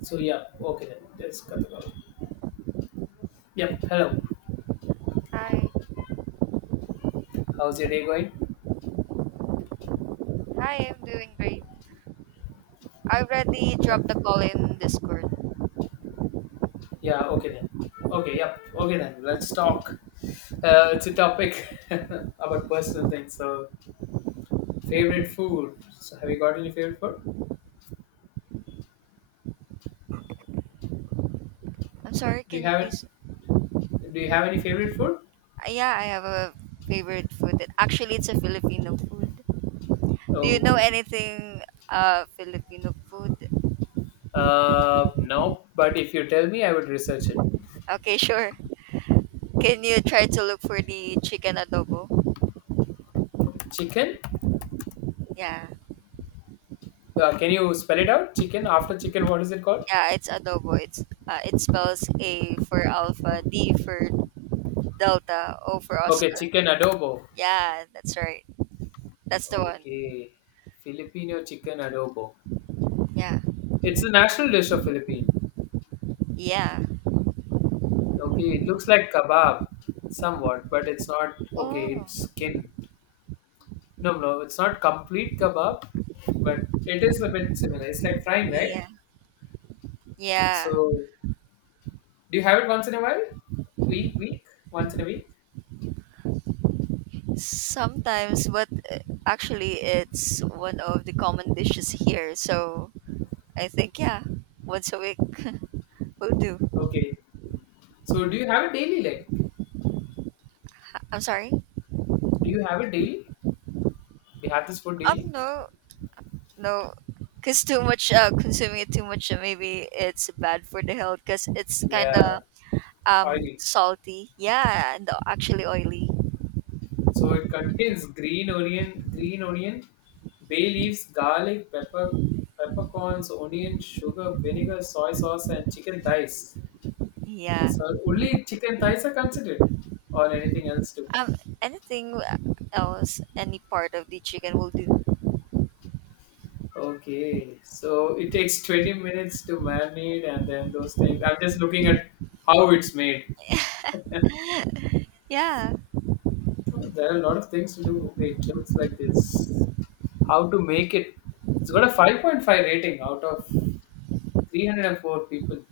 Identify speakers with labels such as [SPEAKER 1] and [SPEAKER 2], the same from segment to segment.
[SPEAKER 1] So yeah, okay then. Let's cut the call. Yep. Hello.
[SPEAKER 2] Hi.
[SPEAKER 1] How's your day going?
[SPEAKER 2] Hi, I'm doing great. I already
[SPEAKER 1] Yep.
[SPEAKER 2] dropped the call in Discord.
[SPEAKER 1] Yeah. Okay then. Okay. Yep. Okay then. Let's talk. It's a topic about personal things. So favorite food. So have you got any favorite food?
[SPEAKER 2] I'm sorry,
[SPEAKER 1] Do you
[SPEAKER 2] can you
[SPEAKER 1] have it?
[SPEAKER 2] please?
[SPEAKER 1] Do you have any favorite food?
[SPEAKER 2] Yeah, I have a favorite food. That, actually, it's a Filipino food. Do you know
[SPEAKER 1] Okay.
[SPEAKER 2] anything Filipino food?
[SPEAKER 1] No. But if you tell me, I would research it.
[SPEAKER 2] Okay, sure. Can you try to look for the chicken adobo?
[SPEAKER 1] Chicken.
[SPEAKER 2] Yeah.
[SPEAKER 1] Can you spell it out? Chicken. After chicken, what is it called?
[SPEAKER 2] Yeah, it's adobo. It's it spells A for alpha, D for delta, O for
[SPEAKER 1] Okay.
[SPEAKER 2] Oscar.
[SPEAKER 1] Chicken adobo.
[SPEAKER 2] Yeah, that's right. That's the one.
[SPEAKER 1] Okay. Filipino chicken adobo.
[SPEAKER 2] Yeah.
[SPEAKER 1] It's the national dish of Philippines.
[SPEAKER 2] Yeah.
[SPEAKER 1] Okay, it looks like kebab somewhat, but it's not okay,
[SPEAKER 2] Oh.
[SPEAKER 1] it's skin. No, no, it's not complete kebab, but it is a bit similar. It's like frying, right?
[SPEAKER 2] Yeah. Yeah.
[SPEAKER 1] So, do you have it once in a while? Week? Once in a week?
[SPEAKER 2] Sometimes, but actually, it's one of the common dishes here. So I think, yeah, once a week will do.
[SPEAKER 1] Okay. So, do you have it daily? Like,
[SPEAKER 2] I'm sorry.
[SPEAKER 1] do you have it daily? Do you have this food daily?
[SPEAKER 2] No, no, cause too much consuming it too much, maybe it's bad for the health. Cause it's kind
[SPEAKER 1] Yeah,
[SPEAKER 2] of
[SPEAKER 1] oily.
[SPEAKER 2] salty. Yeah, and actually oily.
[SPEAKER 1] So it contains green onion, bay leaves, garlic, pepper, peppercorns, onion, sugar, vinegar, soy sauce, and chicken thighs.
[SPEAKER 2] Yeah.
[SPEAKER 1] So only chicken thighs are considered, or anything else too.
[SPEAKER 2] Anything else, any part of the chicken will do.
[SPEAKER 1] Okay, so it takes 20 minutes to marinate, and then those things. I'm just looking at how it's made.
[SPEAKER 2] Yeah,
[SPEAKER 1] Oh, there are a lot of things to do. Okay, it looks like this. How to make it? It's got a 5.5 rating out of 304 people.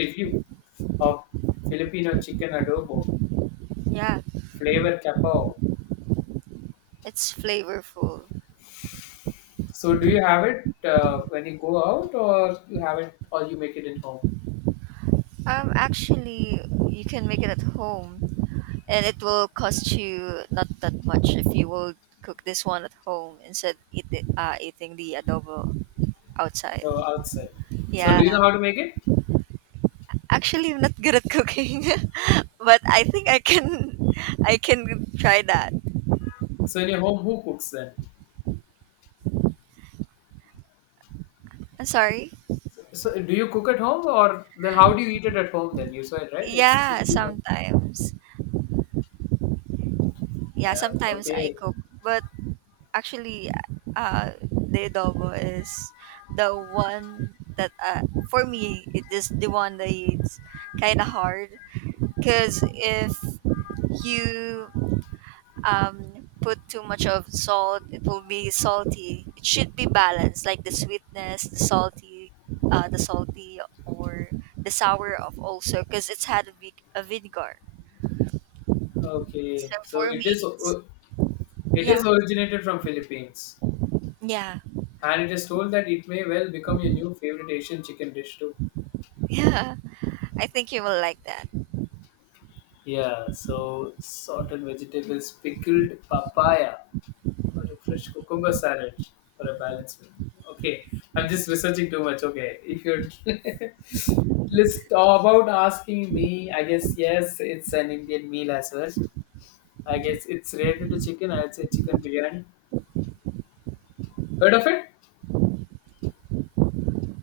[SPEAKER 1] Review of Filipino chicken adobo,
[SPEAKER 2] yeah,
[SPEAKER 1] flavor capao.
[SPEAKER 2] it's flavorful.
[SPEAKER 1] So do you have it when you go out, or you have it, or you make it at home,
[SPEAKER 2] Actually, you can make it at home, and it will cost you not that much if you will cook this one at home instead eat it, eating the adobo outside.
[SPEAKER 1] or outside? So
[SPEAKER 2] Yeah,
[SPEAKER 1] do you know how to make it?
[SPEAKER 2] actually, I'm not good at cooking, but I think I can, I can try that.
[SPEAKER 1] So in your home, who cooks then?
[SPEAKER 2] I'm sorry.
[SPEAKER 1] So do you cook at home, or then how do you eat it at home? Then you saw it right. It's
[SPEAKER 2] Yeah,
[SPEAKER 1] cheap. Yeah.
[SPEAKER 2] sometimes. Yeah, sometimes I
[SPEAKER 1] Okay.
[SPEAKER 2] cook, but actually the adobo is the one that for me it is the one that it's kind of hard because if you put too much of salt, it will be salty. It should be balanced, like the sweetness, the salty, the salty or the sour of also, because it's had a, a vinegar.
[SPEAKER 1] Okay.
[SPEAKER 2] So
[SPEAKER 1] So
[SPEAKER 2] for
[SPEAKER 1] it
[SPEAKER 2] me
[SPEAKER 1] is.
[SPEAKER 2] it's,
[SPEAKER 1] It
[SPEAKER 2] yeah,
[SPEAKER 1] is originated from Philippines,
[SPEAKER 2] yeah.
[SPEAKER 1] and it is told that it may well become your new favorite Asian chicken dish too.
[SPEAKER 2] Yeah, I think you will like that.
[SPEAKER 1] Yeah, so sorted vegetables, pickled papaya, or a fresh cucumber salad for a balanced meal. Okay, I'm just researching too much. Okay, if you're let's talk about asking me, I guess yes, it's an Indian meal as well. I guess it's related to chicken. I'd say chicken biryani. Heard of it?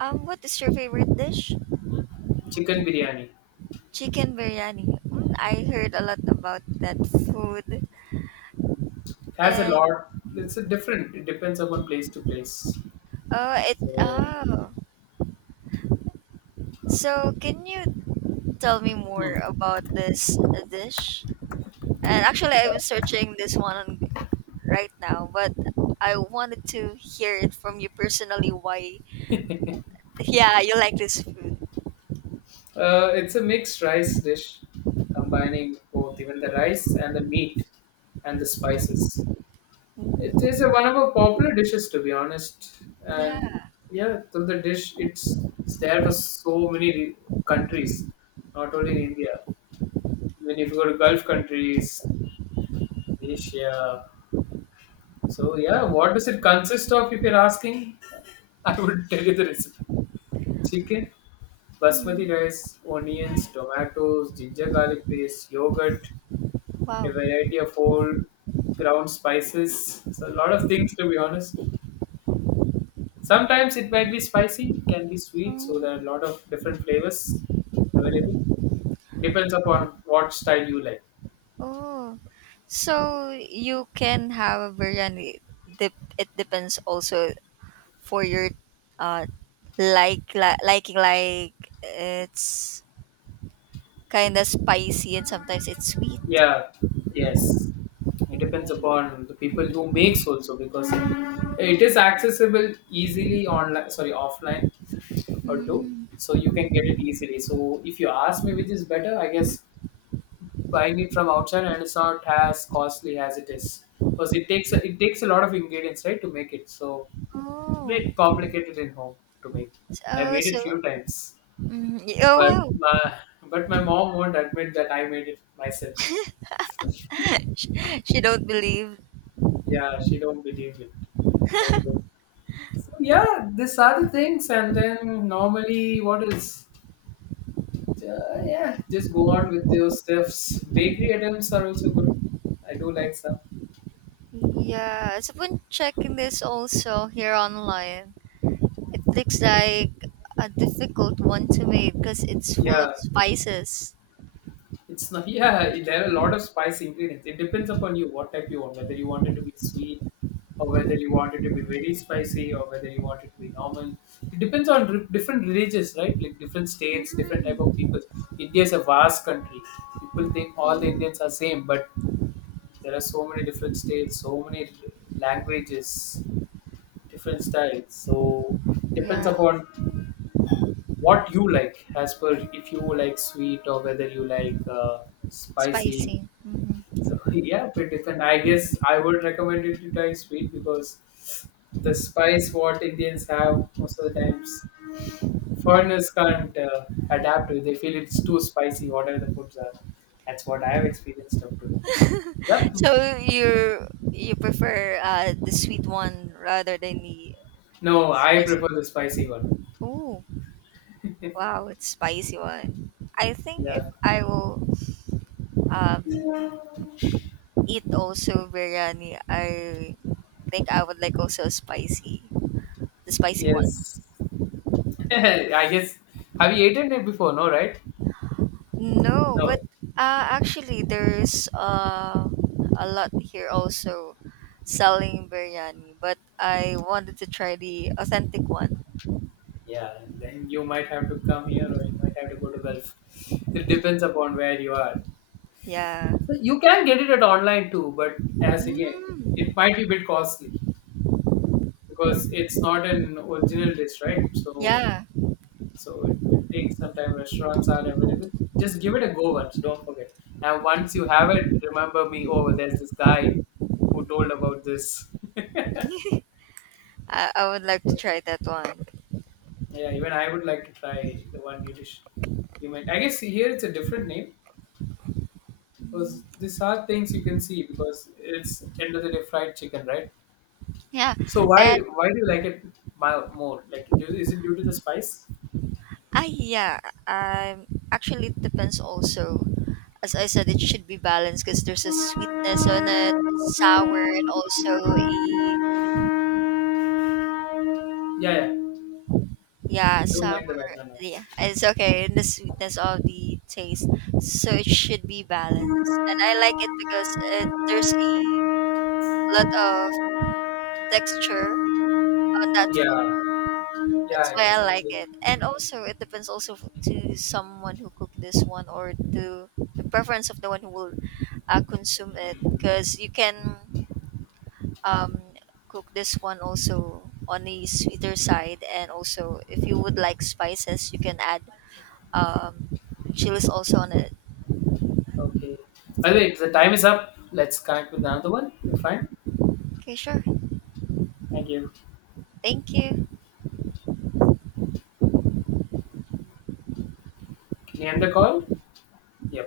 [SPEAKER 2] What is your favorite dish?
[SPEAKER 1] Chicken biryani
[SPEAKER 2] Chicken biryani. Mm, I heard a lot about that food.
[SPEAKER 1] has a
[SPEAKER 2] And
[SPEAKER 1] lot. It's a different. It depends upon place to place.
[SPEAKER 2] oh, it
[SPEAKER 1] So.
[SPEAKER 2] oh. So can you tell me
[SPEAKER 1] Hmm.
[SPEAKER 2] more about this dish? And actually, I'm searching this one on, right now, but I wanted to hear it from you personally. Why? Yeah, you like this food.
[SPEAKER 1] It's a mixed rice dish combining both even the rice and the meat and the spices. It is a,
[SPEAKER 2] Mm,
[SPEAKER 1] one of our popular dishes, to be honest. And
[SPEAKER 2] yeah.
[SPEAKER 1] yeah, so the dish it's there for so many countries, not only in India. When if you go to Gulf countries, Asia. So yeah, what does it consist of? If you're asking, I would tell you the recipe. Chicken, basmati
[SPEAKER 2] Mm,
[SPEAKER 1] rice, onions, tomatoes, ginger garlic paste, yogurt, a
[SPEAKER 2] wow.
[SPEAKER 1] variety of whole ground spices. So a lot of things to be honest. Sometimes it might be spicy, it can be sweet, so
[SPEAKER 2] Mm.
[SPEAKER 1] there are a lot of different flavors available. Depends upon what style you like.
[SPEAKER 2] Oh, so you can have a biryani. Dep It depends also for your uh like liking, like it's kind of spicy and sometimes it's sweet.
[SPEAKER 1] Yeah, yes. It depends
[SPEAKER 2] Oh.
[SPEAKER 1] upon the people who makes also because it is accessible easily online, sorry, offline or two,
[SPEAKER 2] Mm.
[SPEAKER 1] so you can get it easily. So if you ask me which is better, I guess buying it from outside and it's not as costly as it is because it takes a lot of ingredients right to make it. So it's a
[SPEAKER 2] Oh.
[SPEAKER 1] bit complicated in home to make. I
[SPEAKER 2] Oh,
[SPEAKER 1] made it
[SPEAKER 2] so
[SPEAKER 1] few times,
[SPEAKER 2] mm, oh
[SPEAKER 1] but
[SPEAKER 2] wow.
[SPEAKER 1] my, but my mom won't admit that I made it myself.
[SPEAKER 2] she, she don't believe.
[SPEAKER 1] Yeah, she don't believe it. I do. Yeah, these are the things, and then normally what is Yeah, just go on with those stuffs. Bakery items are also good. I do like some.
[SPEAKER 2] Yeah, so been checking this also here online. It looks like a difficult one to make because it's full
[SPEAKER 1] Yeah,
[SPEAKER 2] of spices.
[SPEAKER 1] it's not. Yeah, there are a lot of spice ingredients. It depends upon you what type you want. Whether you want it to be sweet, or whether you want it to be very spicy, or whether you want it to be normal. It depends on different religions, right? Like different states, different type of
[SPEAKER 2] Mm.
[SPEAKER 1] people. India is a vast country. People think all the
[SPEAKER 2] Oh.
[SPEAKER 1] Indians are same, but there are so many different states, so many languages, different styles. So depends
[SPEAKER 2] Yeah,
[SPEAKER 1] upon what you like, as per if you like sweet or whether you like spicy.
[SPEAKER 2] spicy. Hmm.
[SPEAKER 1] So yeah, bit different. I guess I would recommend it to try sweet because the spice what Indians have most of the times foreigners can't adapt to. They feel it's too spicy. Whatever the foods are, that's what I have experienced up to. Yep.
[SPEAKER 2] So you prefer the sweet one rather than the
[SPEAKER 1] No, I prefer
[SPEAKER 2] spicy?
[SPEAKER 1] the spicy one.
[SPEAKER 2] Oh, wow, it's spicy one. I think if
[SPEAKER 1] Yeah.
[SPEAKER 2] I will um eat also biryani, I think I would like also spicy, the spicy one.
[SPEAKER 1] Yes. I guess have you eaten it before? No, right?
[SPEAKER 2] No,
[SPEAKER 1] No.
[SPEAKER 2] but actually, there's a lot here also selling biryani, but I wanted to try the authentic one.
[SPEAKER 1] Yeah, then you might have to come here, or you might have to go to Gulf. It depends upon where you are.
[SPEAKER 2] Yeah,
[SPEAKER 1] So you can get it at online too, but as again, it
[SPEAKER 2] mm,
[SPEAKER 1] might be a bit costly because it's not an original dish, right? So
[SPEAKER 2] yeah,
[SPEAKER 1] so it takes some time. Restaurants are available. Just give it a go once. Don't forget. And once you have it, remember me. Oh, there's this guy who told about this.
[SPEAKER 2] I would like to try that one.
[SPEAKER 1] Yeah, even I would like to try the one you dish. You meant I guess here it's a different name because
[SPEAKER 2] Mhm.
[SPEAKER 1] these are things you can see because it's end of the day fried chicken, right?
[SPEAKER 2] Yeah,
[SPEAKER 1] So why
[SPEAKER 2] and
[SPEAKER 1] why do you like it more? Like, do, is it due to the spice?
[SPEAKER 2] I yeah, um, actually it depends also. As I said, it should be balanced because there's a sweetness on it, sour, and also a
[SPEAKER 1] Yeah, yeah.
[SPEAKER 2] yeah
[SPEAKER 1] Don't
[SPEAKER 2] sour.
[SPEAKER 1] mind the background noise.
[SPEAKER 2] Yeah, it's okay in the sweetness of the taste. So it should be balanced. And I like it because it, there's a lot of texture on that food.
[SPEAKER 1] Yeah, yeah.
[SPEAKER 2] That's
[SPEAKER 1] I
[SPEAKER 2] why
[SPEAKER 1] guess
[SPEAKER 2] I
[SPEAKER 1] I'll
[SPEAKER 2] like
[SPEAKER 1] say
[SPEAKER 2] it. And also, it depends also to someone who cook this one or to the preference of the one who will consume it. Because you can um, cook this one also on the sweeter side. And also, if you would like spices, you can add um, chilies also on it.
[SPEAKER 1] okay. By the way, the time is up. Let's connect with another one. We're fine.
[SPEAKER 2] Okay, sure.
[SPEAKER 1] Thank you.
[SPEAKER 2] Thank you.
[SPEAKER 1] Can you end the call? Yep.